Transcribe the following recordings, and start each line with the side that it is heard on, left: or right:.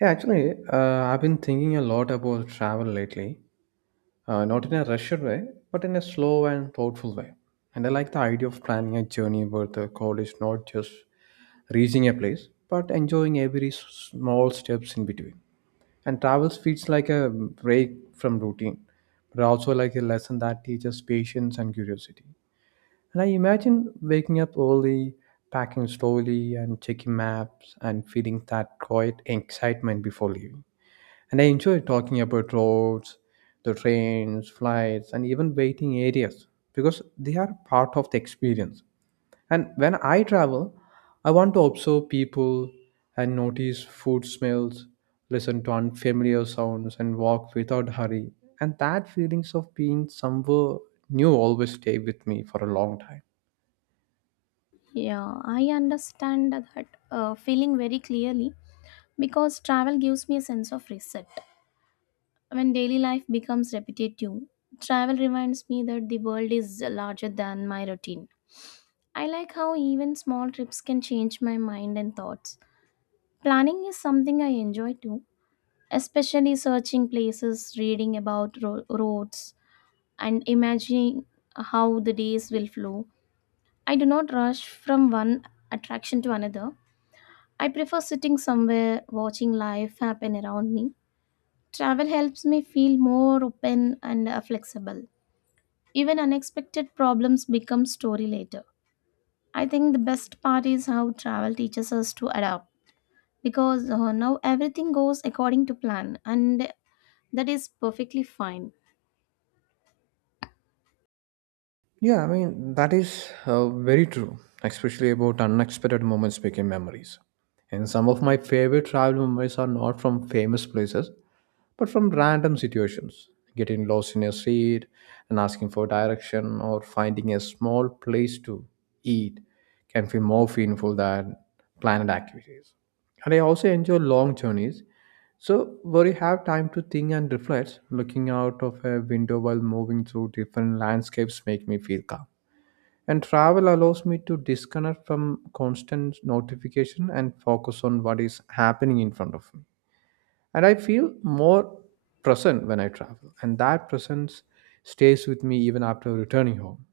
right: Yeah, actually, I've been thinking a lot about travel lately. Not in a rushed way, but in a slow and thoughtful way. And I like the idea of planning a journey where the goal is not just reaching a place, but enjoying every small steps in between. And travel feels like a break from routine, but also like a lesson that teaches patience and curiosity. And I imagine waking up early, packing slowly, and checking maps, and feeling that quiet excitement before leaving. And I enjoy talking about roads, the trains, flights, and even waiting areas because they are part of the experience. And when I travel, I want to observe people and notice food smells, listen to unfamiliar sounds, and walk without hurry. And that feelings of being somewhere new always stay with me for a long time.
left: Yeah, I understand that feeling very clearly because travel gives me a sense of reset. When daily life becomes repetitive, travel reminds me that the world is larger than my routine. I like how even small trips can change my mind and thoughts. Planning is something I enjoy too, especially searching places, reading about roads, and imagining how the days will flow. I do not rush from one attraction to another. I prefer sitting somewhere, watching life happen around me. Travel helps me feel more open and flexible. Even unexpected problems become story later. I think the best part is how travel teaches us to adapt because now everything goes according to plan and that is perfectly fine.
right: Yeah, I mean, that is very true, especially about unexpected moments became memories. And some of my favorite travel memories are not from famous places, but from random situations getting lost in a street and asking for direction or finding a small place to eat can feel more meaningful than planned activities. And I also enjoy long journeys, so where you have time to think and reflect looking out of a window while moving through different landscapes make me feel calm. And travel allows me to disconnect from constant notification and focus on what is happening in front of me. And I feel more present when I travel, and that presence stays with me even after returning home.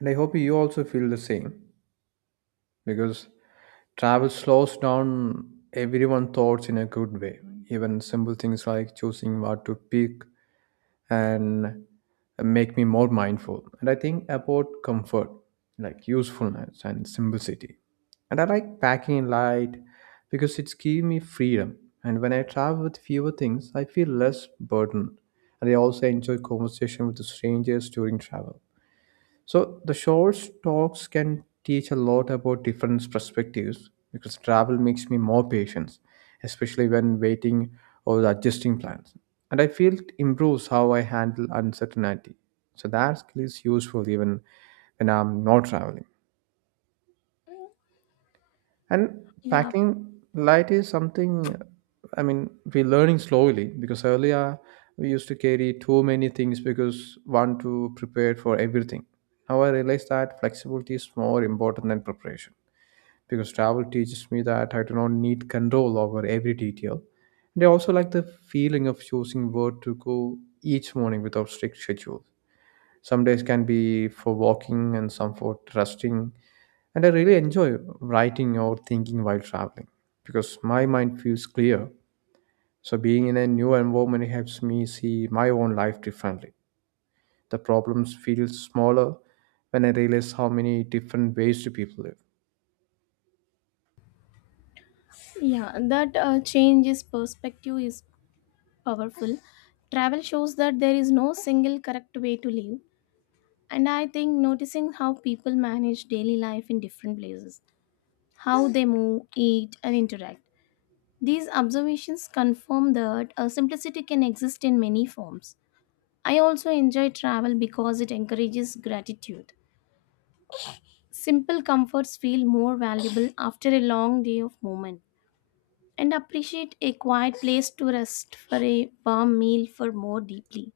right: And I hope you also feel the same, because travel slows down everyone's thoughts in a good way. Even simple things like choosing what to pick and make me more mindful. And I think about comfort, like usefulness and simplicity. And I like packing light because it's giving me freedom. And when I travel with fewer things, I feel less burdened. And I also enjoy conversation with strangers during travel. So the short talks can teach a lot about different perspectives because travel makes me more patient, especially when waiting or adjusting plans. And I feel it improves how I handle uncertainty. So that skill is useful even when I'm not traveling. And
left: Yeah,
right: packing light is something, I mean, we're learning slowly because earlier we used to carry too many things because want to prepare for everything. Now I realize that flexibility is more important than preparation because travel teaches me that I do not need control over every detail. And I also like the feeling of choosing where to go each morning without strict schedule. Some days can be for walking and some for resting, and I really enjoy writing or thinking while traveling because my mind feels clear. So being in a new environment helps me see my own life differently. The problems feel smaller when I realize how many different ways do people live.
left: yeah, that changes perspective is powerful. Travel shows that there is no single correct way to live. And I think noticing how people manage daily life in different places, how they move, eat, and interact. These observations confirm that a simplicity can exist in many forms. I also enjoy travel because it encourages gratitude. Simple comforts feel more valuable after a long day of movement, and appreciate a quiet place to rest for a warm meal for more deeply.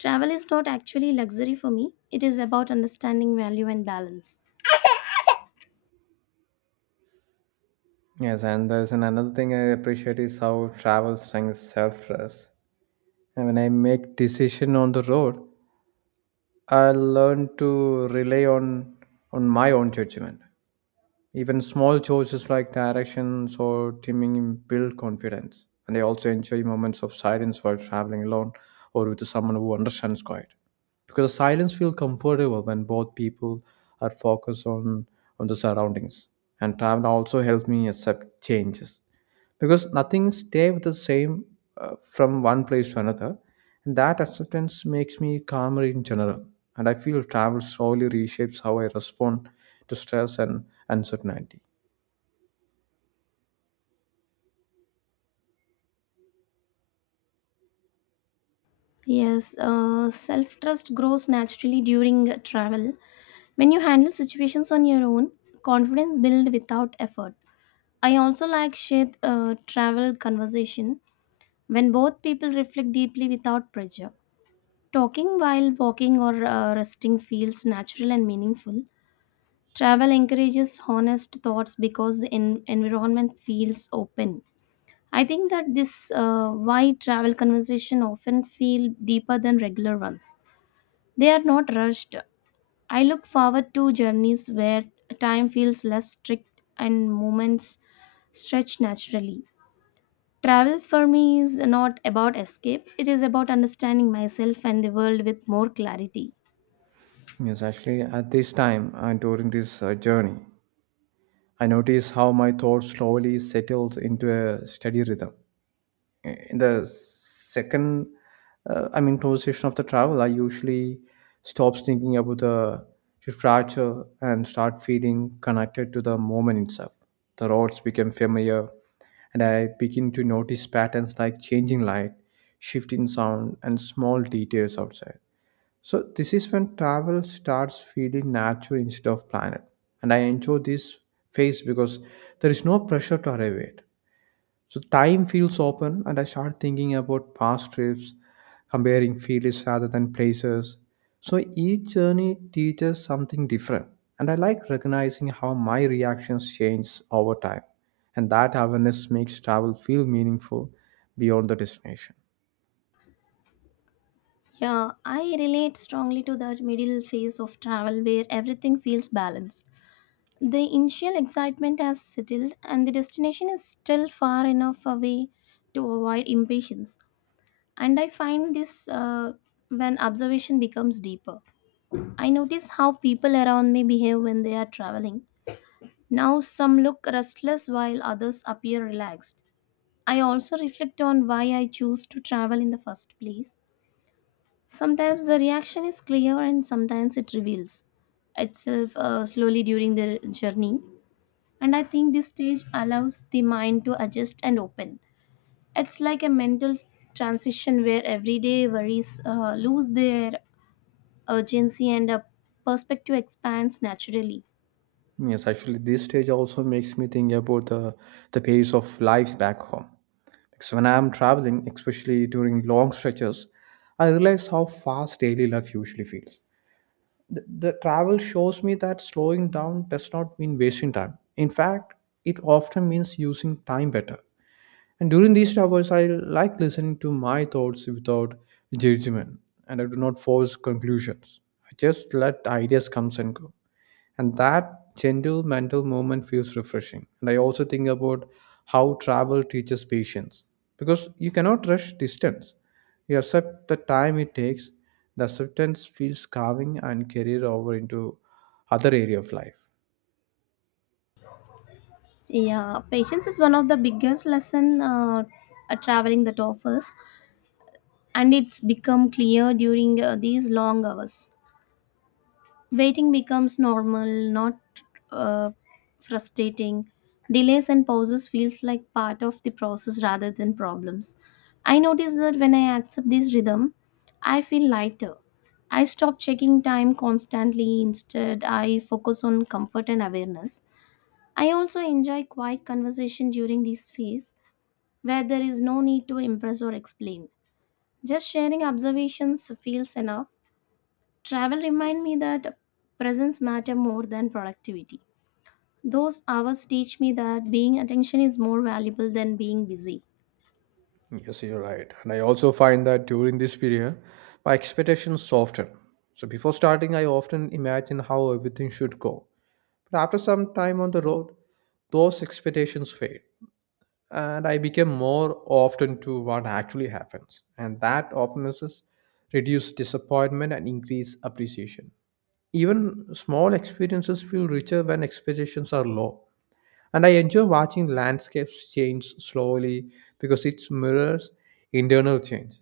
left: Travel is not actually luxury for me, it is about understanding value and balance.
right: Yes, and there's an another thing I appreciate is how travel strengthens self-trust. And when I make decision on the road, I learn to rely on my own judgment. Even small choices like directions or trimming build confidence. And I also enjoy moments of silence while traveling alone or with someone who understands quiet. Because silence feels comfortable when both people are focused on the surroundings. And travel also helps me accept changes because nothing stay with the same from one place to another, and that acceptance makes me calmer in general. And I feel travel slowly reshapes how I respond to stress and uncertainty.
left: Yes, self trust grows naturally during travel. When you handle situations on your own, confidence builds without effort. I also like shared travel conversation when both people reflect deeply without pressure. Talking while walking or resting feels natural and meaningful. Travel encourages honest thoughts because the environment feels open. I think that this why travel conversation often feel deeper than regular ones. They are not rushed. I look forward to journeys where time feels less strict and moments stretch naturally. Travel for me is not about escape, it is about understanding myself and the world with more clarity.
right: Yes, actually, at this time and during this journey, I notice how my thoughts slowly settles into a steady rhythm. In the second, I mean conversation of the travel, I usually stops thinking about the departure and start feeling connected to the moment itself. The roads become familiar, and I begin to notice patterns like changing light, shifting sound, and small details outside. So this is when travel starts feeling natural instead of planned, and I enjoy this phase because there is no pressure to arrive at. So time feels open, and I start thinking about past trips, comparing fields rather than places. So each journey teaches something different, and I like recognizing how my reactions change over time. And that awareness makes travel feel meaningful beyond the destination.
left: Yeah, I relate strongly to that middle phase of travel where everything feels balanced. The initial excitement has settled and the destination is still far enough away to avoid impatience. And I find this when observation becomes deeper. I notice how people around me behave when they are traveling. Now, some look restless while others appear relaxed. I also reflect on why I choose to travel in the first place. Sometimes the reaction is clear and sometimes it reveals itself slowly during the journey. And I think this stage allows the mind to adjust and open. It's like a mental transition where everyday worries lose their urgency and a perspective expands naturally.
right: Yes, actually, this stage also makes me think about the pace of life back home. Because when I'm traveling, especially during long stretches, I realize how fast daily life usually feels. The travel shows me that slowing down does not mean wasting time. In fact, it often means using time better. And during these travels, I like listening to my thoughts without judgment, and I do not force conclusions. I just let ideas come and go, and that gentle mental movement feels refreshing. And I also think about how travel teaches patience, because you cannot rush distance. You accept the time it takes. The acceptance feels calming and carried over into other area of life.
left: Yeah, patience is one of the biggest lesson traveling that offers, and it's become clear during these long hours. Waiting becomes normal, not uh, frustrating. Delays and pauses feels like part of the process rather than problems. I notice that when I accept this rhythm, I feel lighter. I stop checking time constantly. Instead, I focus on comfort and awareness. I also enjoy quiet conversation during this phase where there is no need to impress or explain. Just sharing observations feels enough. Travel remind me that presence matter more than productivity. Those hours teach me that being attention is more valuable than being busy.
right: Yes, you're right, and I also find that during this period my expectations soften. So before starting I often imagine how everything should go, but after some time on the road those expectations fade, and I became more often to what actually happens. And that optimism reduce disappointment and increase appreciation. Even small experiences feel richer when expectations are low. And I enjoy watching landscapes change slowly because it mirrors internal change.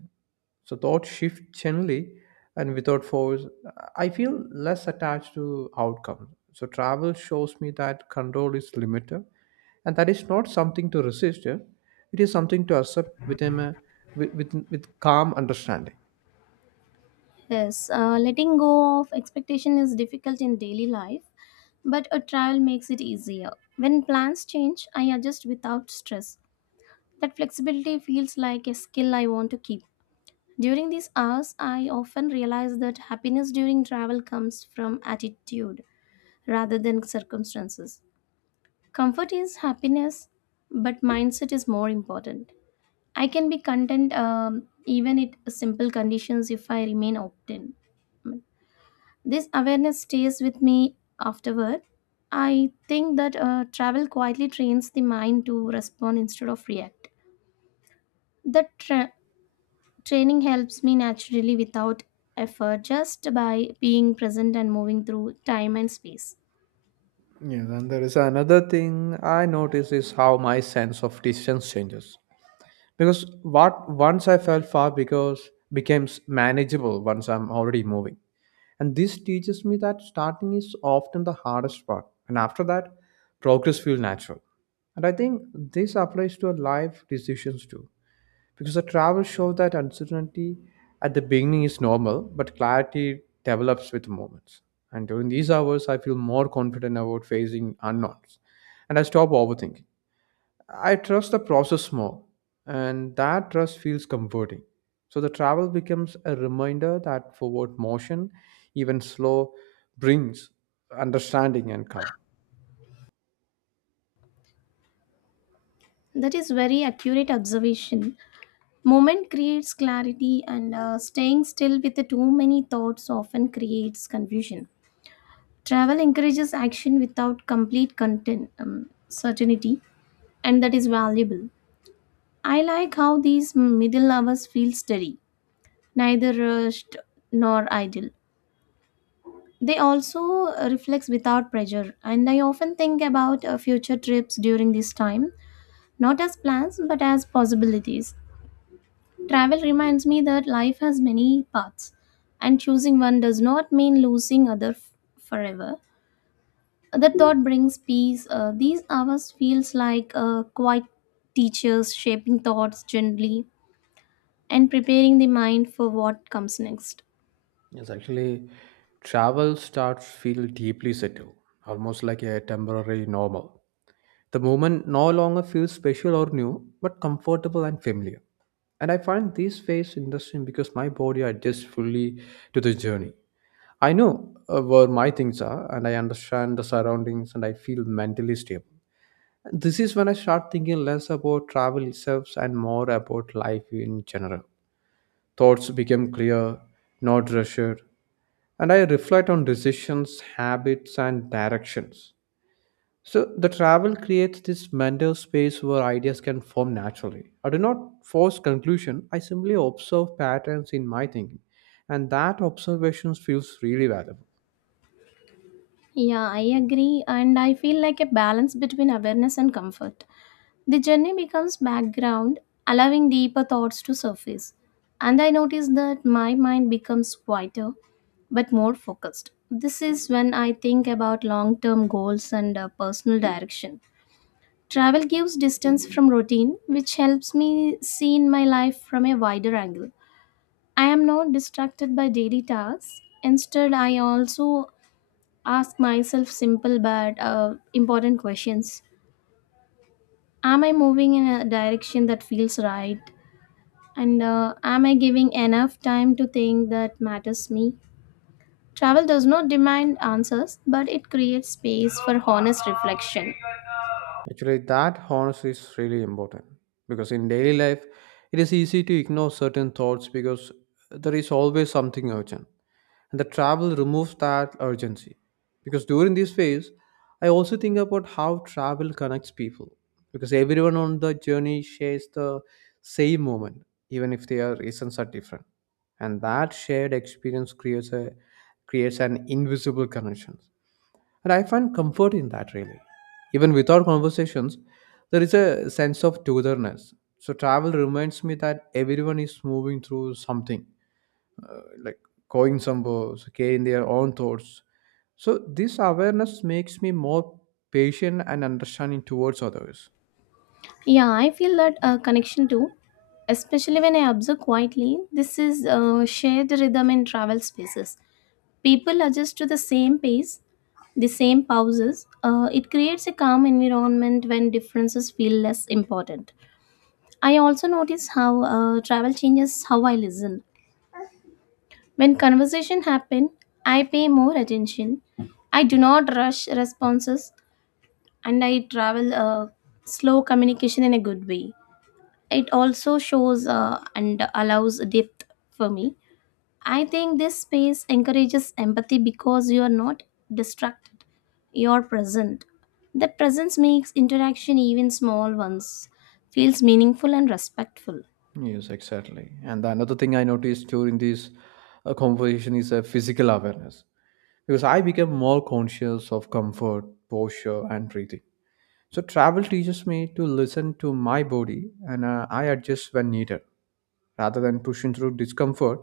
right: So thought shift generally and without force, I feel less attached to outcome. So travel shows me that control is limited and that is not something to resist. Yeah. It is something to accept within a, with calm understanding.
left: Yes, letting go of expectation is difficult in daily life, but a travel makes it easier. When plans change, I adjust without stress. That flexibility feels like a skill I want to keep. During these hours, I often realize that happiness during travel comes from attitude rather than circumstances. Comfort is happiness, but mindset is more important. I can be content even at simple conditions if I remain open. This awareness stays with me afterward. I think that travel quietly trains the mind to respond instead of react. That tra- Training helps me naturally without effort, just by being present and moving through time and space.
right: Yes, and there is another thing I notice is how my sense of distance changes. Because what once I felt far because becomes manageable once I'm already moving. And this teaches me that starting is often the hardest part. And after that, progress feels natural. And I think this applies to our life decisions too. Because the travel shows that uncertainty at the beginning is normal, but clarity develops with moments. And during these hours, I feel more confident about facing unknowns. And I stop overthinking. I trust the process more, and that trust feels comforting. So the travel becomes a reminder that forward motion, even slow, brings understanding and calm.
left: That is very accurate observation. Moment creates clarity, and staying still with too many thoughts often creates confusion. Travel encourages action without complete content, certainty, and that is valuable. I like how these middle hours feel steady, neither rushed nor idle. They also reflect without pressure, and I often think about future trips during this time, not as plans but as possibilities. Travel reminds me that life has many paths, and choosing one does not mean losing other forever. That thought brings peace. These hours feels like quiet teachers shaping thoughts gently and preparing the mind for what comes next.
right: Yes, actually, travel starts feel deeply settled, almost like a temporary normal. The moment no longer feels special or new, but comfortable and familiar. And I find this phase interesting because my body adjusts fully to the journey. I know where my things are, and I understand the surroundings, and I feel mentally stable. This is when I start thinking less about travel itself and more about life in general. Thoughts become clear, not rushed, and I reflect on decisions, habits, and directions. So the travel creates this mental space where ideas can form naturally. I do not force conclusion. I simply observe patterns in my thinking, and that observation feels really valuable.
left: Yeah, I agree, and I feel like a balance between awareness and comfort. The journey becomes background, allowing deeper thoughts to surface. And I notice that my mind becomes quieter but more focused. This is when I think about long term goals and personal direction. Travel gives distance from routine, which helps me see in my life from a wider angle. I am not distracted by daily tasks. Instead, I also ask myself simple but important questions. Am I moving in a direction that feels right? And am I giving enough time to think that matters me? Travel does not demand answers, but it creates space for honest reflection.
right: Actually, that honesty is really important because in daily life, it is easy to ignore certain thoughts because there is always something urgent. And the travel removes that urgency. Because during this phase, I also think about how travel connects people because everyone on the journey shares the same moment, even if their reasons are different. And that shared experience creates an invisible connection, and I find comfort in that, really. Even without conversations, there is a sense of togetherness. So travel reminds me that everyone is moving through something, like going somewhere, so carrying their own thoughts. So this awareness makes me more patient and understanding towards others.
left: Yeah, I feel that connection too, especially when I observe quietly. This is shared rhythm in travel spaces. People adjust to the same pace, the same pauses. It creates a calm environment when differences feel less important. I also notice how travel changes how I listen. When conversation happen, I pay more attention. I do not rush responses and I travel a slow communication in a good way. It also shows and allows depth for me. I think this space encourages empathy because you are not distracted. You are present. That presence makes interaction even small ones feels meaningful and respectful.
right: Yes, exactly. And the another thing I noticed during this conversation is a physical awareness because I became more conscious of comfort, posture, and breathing. So travel teaches me to listen to my body, and I adjust when needed rather than pushing through discomfort.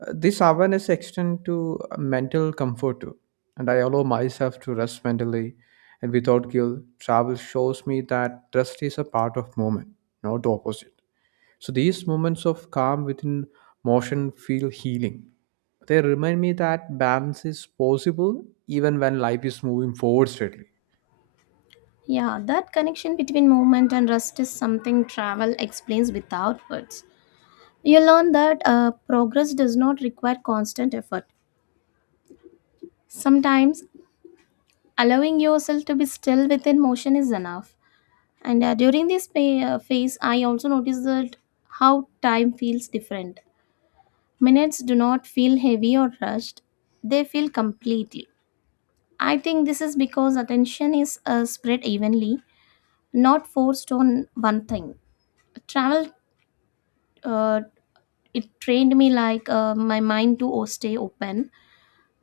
right: This awareness extends to mental comfort too, and I allow myself to rest mentally and without guilt. Travel shows me that rest is a part of movement, not the opposite. So these moments of calm within motion feel healing. They remind me that balance is possible even when life is moving forward steadily.
left: Yeah, that connection between movement and rest is something travel explains without words. You learn that progress does not require constant effort. Sometimes, allowing yourself to be still within motion is enough. And during this phase, I also noticed that how time feels different. Minutes do not feel heavy or rushed, they feel completely. I think this is because attention is spread evenly, not forced on one thing. Travel uh, it trained me like my mind to stay open.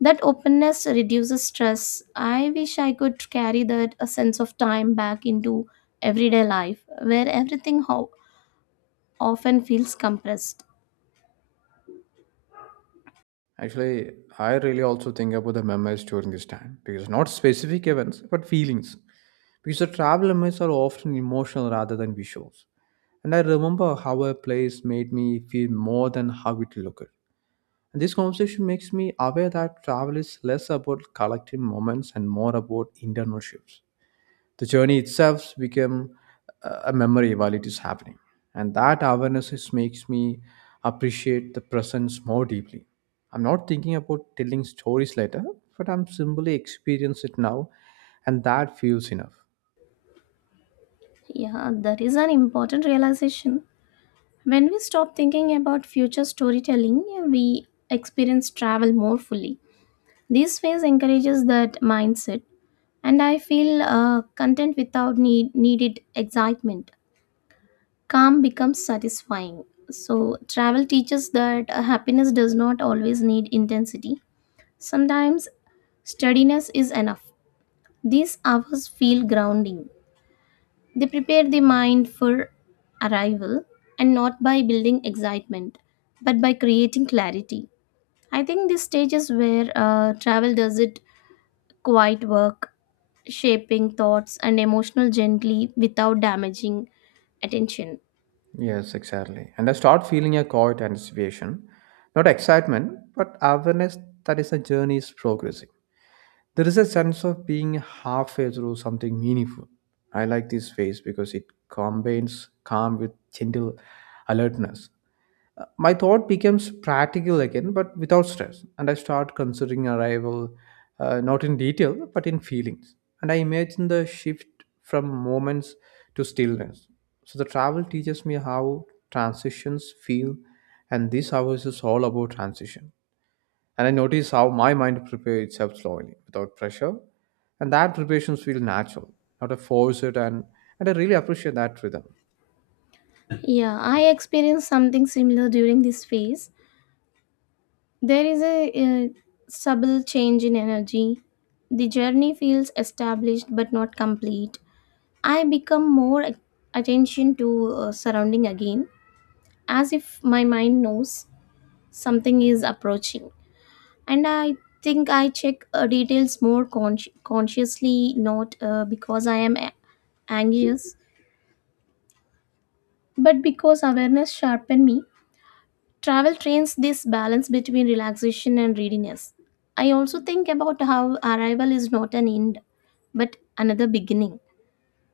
left: That openness reduces stress. I wish I could carry that a sense of time back into everyday life where everything often feels compressed.
right: Actually, I really also think about the memories during this time because not specific events but feelings. Because the travel memories are often emotional rather than visuals. And I remember how a place made me feel more than how it looked. And this conversation makes me aware that travel is less about collecting moments and more about internal shifts. The journey itself became a memory while it is happening. And that awareness is, makes me appreciate the presence more deeply. I'm not thinking about telling stories later, but I'm simply experiencing it now, and that feels enough.
left: Yeah, that is an important realization. When we stop thinking about future storytelling, we experience travel more fully. This phase encourages that mindset, and I feel content without needed excitement. Calm becomes satisfying. So, travel teaches that happiness does not always need intensity. Sometimes, steadiness is enough. These hours feel grounding. They prepare the mind for arrival and not by building excitement, but by creating clarity. I think this stage is where travel does it quiet work, shaping thoughts and emotional gently without damaging attention.
right: Yes, exactly. And I start feeling a quiet anticipation, not excitement, but awareness that is a journey is progressing. There is a sense of being halfway through something meaningful. I like this phase because it combines calm with gentle alertness. My thought becomes practical again, but without stress, and I start considering arrival not in detail but in feelings. And I imagine the shift from moments to stillness. So the travel teaches me how transitions feel, and this hours is all about transition. And I notice how my mind prepares itself slowly, without pressure. And that preparations feel natural, not a force it and I really appreciate that rhythm.
left: Yeah, I experienced something similar during this phase. There is a subtle change in energy. The journey feels established but not complete. I become more attention to surrounding again, as if my mind knows something is approaching. And I think I check details more consciously, not because I am anxious, but because awareness sharpened me. Travel trains this balance between relaxation and readiness. I also think about how arrival is not an end, but another beginning.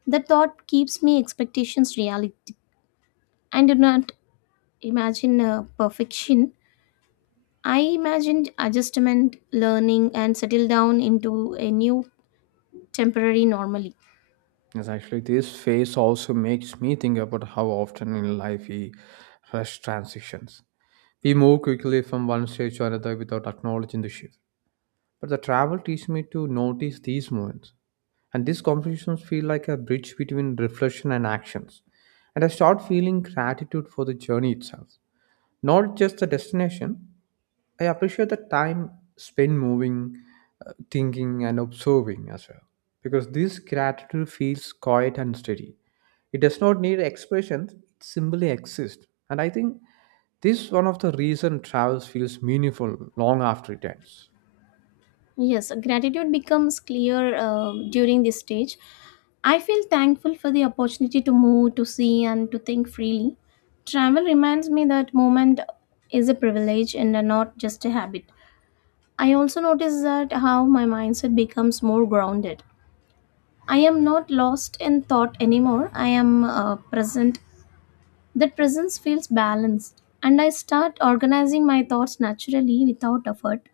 left: The thought keeps me expectations reality. I do not imagine perfection. I imagined adjustment, learning, and settle down into a new temporary normally.
right: Yes, actually, this phase also makes me think about how often in life we rush transitions. We move quickly from one stage to another without acknowledging the shift. But the travel teaches me to notice these moments. And these conversations feel like a bridge between reflection and actions. And I start feeling gratitude for the journey itself, not just the destination. I appreciate the time spent moving, thinking, and observing as well. Because this gratitude feels quiet and steady. It does not need expressions, it simply exists. And I think this is one of the reason travels feels meaningful long after it ends.
left: Yes, gratitude becomes clear during this stage. I feel thankful for the opportunity to move, to see, and to think freely. Travel reminds me that moment is a privilege and not just a habit. I also notice that how my mindset becomes more grounded. I am not lost in thought anymore. I am present. That presence feels balanced, and I start organizing my thoughts naturally without effort.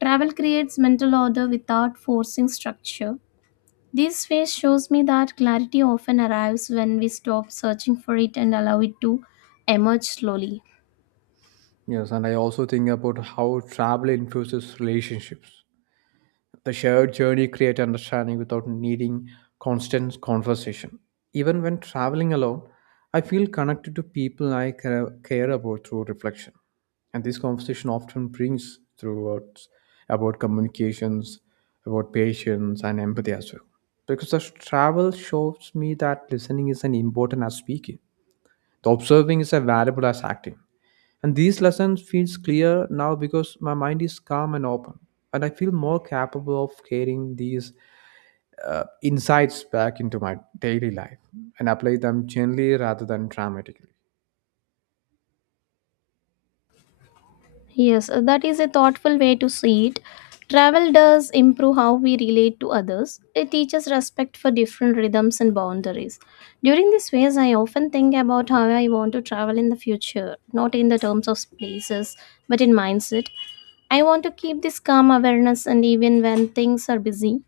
left: Travel creates mental order without forcing structure. This phase shows me that clarity often arrives when we stop searching for it and allow it to emerge slowly.
right: Yes, and I also think about how travel influences relationships. The shared journey creates understanding without needing constant conversation. Even when traveling alone, I feel connected to people I care about through reflection. And this conversation often brings throughout about communications, about patience, and empathy as well. Because the travel shows me that listening is an important as speaking. The observing is as valuable as acting. And these lessons feels clear now because my mind is calm and open, and I feel more capable of carrying these insights back into my daily life and apply them gently rather than dramatically.
left: Yes, that is a thoughtful way to see it. Travel does improve how we relate to others. It teaches respect for different rhythms and boundaries. During this phase, I often think about how I want to travel in the future, not in the terms of places, but in mindset. I want to keep this calm awareness, and even when things are busy,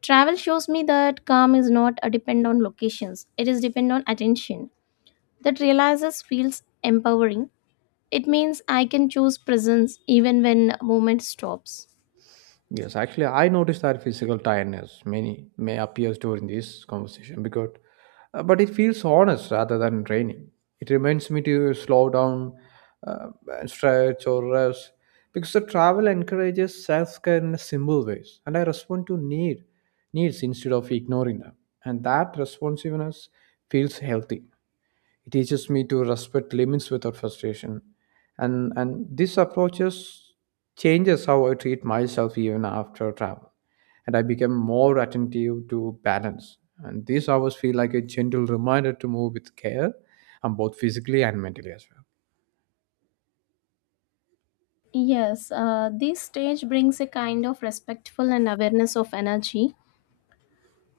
left: travel shows me that calm is not a depend on locations, it is depend on attention. That realizes feels empowering. It means I can choose presence even when movement stops.
right: Yes, actually, I noticed that physical tiredness many may appear during this conversation because, but it feels honest rather than draining. It reminds me to slow down, uh, and stretch or rest because the travel encourages self-care in simple ways, and I respond to needs instead of ignoring them, and that responsiveness feels healthy. It teaches me to respect limits without frustration. And this approach just changes how I treat myself even after travel. And I become more attentive to balance. And these hours feel like a gentle reminder to move with care, and both physically and mentally as well.
left: Yes, this stage brings a kind of respectful and awareness of energy.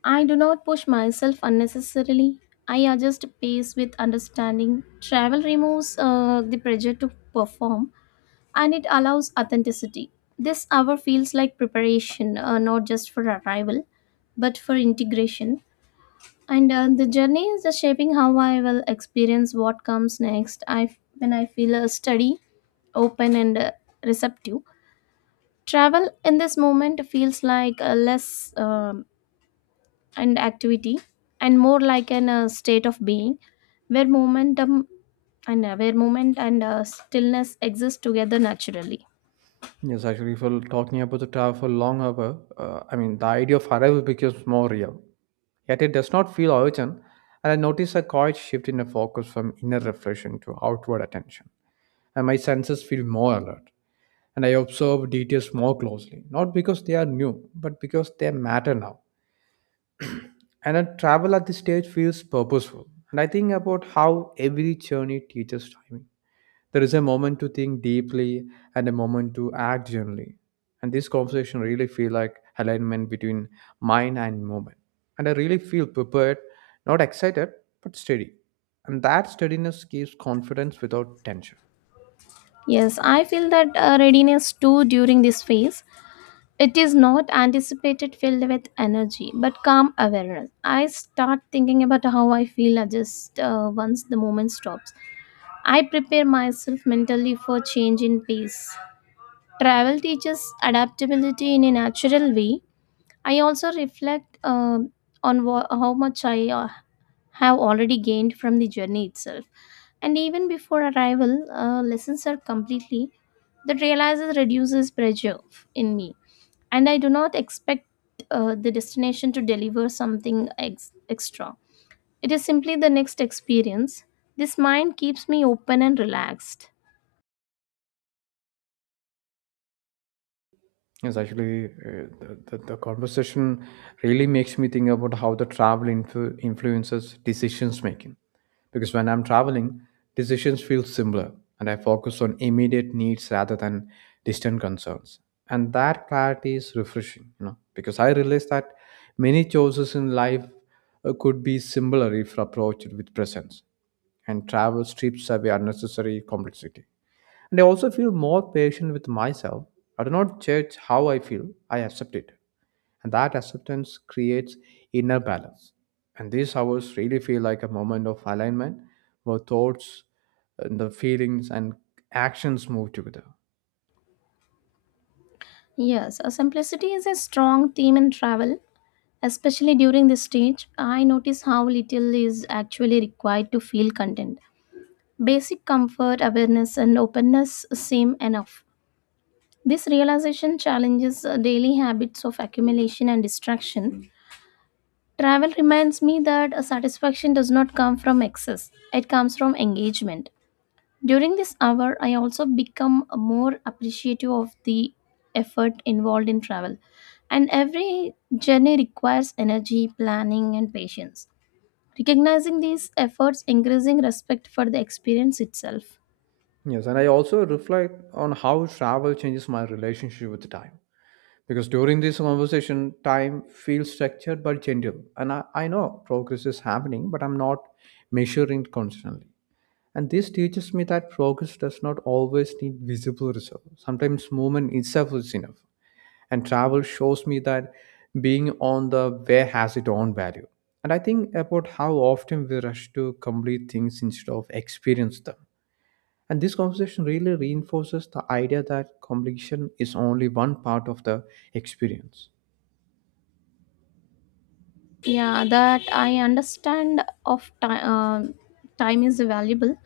left: I do not push myself unnecessarily. I adjust pace with understanding. Travel removes the pressure to perform, and it allows authenticity. This hour feels like preparation, not just for arrival, but for integration. And the journey is just shaping how I will experience what comes next. I When I feel steady, open, and receptive. Travel in this moment feels like a less an activity and more like an state of being, where momentum and where moment and stillness exist together naturally.
right: Yes, actually, if we're talking about the travel for long hour, I mean, the idea of arrival becomes more real. Yet it does not feel urgent, and I notice a quiet shift in the focus from inner reflection to outward attention, and my senses feel more alert. And I observe details more closely, not because they are new, but because they matter now. And a travel at this stage feels purposeful. And I think about how every journey teaches timing. There is a moment to think deeply and a moment to act generally. And this conversation really feel like alignment between mind and movement. And I really feel prepared, not excited, but steady. And that steadiness gives confidence without tension.
left: Yes, I feel that readiness too during this phase. It is not anticipated filled with energy, but calm awareness. I start thinking about how I feel just once the moment stops. I prepare myself mentally for change in pace. Travel teaches adaptability in a natural way. I also reflect on how much I have already gained from the journey itself. And even before arrival, lessons are completely that realizes reduces pressure in me. And I do not expect the destination to deliver something extra. It is simply the next experience. This mind keeps me open and relaxed.
right: Yes, actually, the conversation really makes me think about how the travel influences decisions making. Because when I'm traveling, decisions feel similar, and I focus on immediate needs rather than distant concerns. And that clarity is refreshing, you know, because I realize that many choices in life could be similar if approached with presence, and travel strips away unnecessary complexity. And I also feel more patient with myself. I do not judge how I feel, I accept it. And that acceptance creates inner balance. And these hours really feel like a moment of alignment where thoughts, and the feelings, and actions move together.
left: Yes, simplicity is a strong theme in travel, especially during this stage. I notice how little is actually required to feel content. Basic comfort, awareness, and openness seem enough. This realization challenges daily habits of accumulation and distraction. Travel reminds me that a satisfaction does not come from excess, it comes from engagement. During this hour, I also become more appreciative of the effort involved in travel. And every journey requires energy, planning, and patience. Recognizing these efforts, increasing respect for the experience itself.
right: Yes, and I also reflect on how travel changes my relationship with time. Because during this conversation, time feels structured but gentle. And I know progress is happening, but I'm not measuring it constantly. And this teaches me that progress does not always need visible results. Sometimes movement itself is enough. And travel shows me that being on the way has its own value. And I think about how often we rush to complete things instead of experience them. And this conversation really reinforces the idea that completion is only one part of the experience.
left: Yeah, that I understand of time, time is valuable.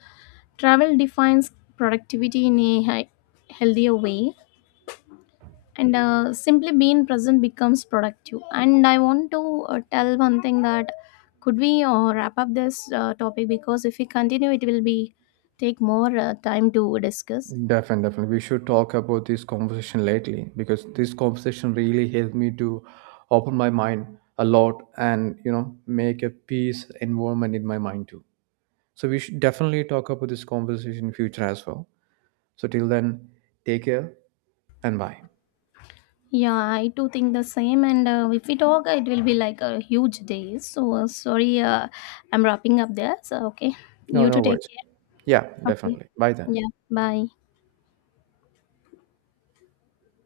left: Travel defines productivity in a healthier way, and simply being present becomes productive. And I want to tell one thing that could we wrap up this topic because if we continue, it will be take more time to discuss.
right: Definitely, definitely. We should talk about this conversation lately because this conversation really helped me to open my mind a lot, and you know make a peace environment in my mind too. So we should definitely talk about this conversation in future as well. So till then, take care and bye.
left: Yeah, I too think the same, and if we talk, it will be like a huge day. So sorry, I'm wrapping up there. So okay,
right: No,
left: you
right: no
left: to take
right: worries.
left: care.
right: Yeah,
left: Okay,
right: definitely. Bye then.
left: ya, bye.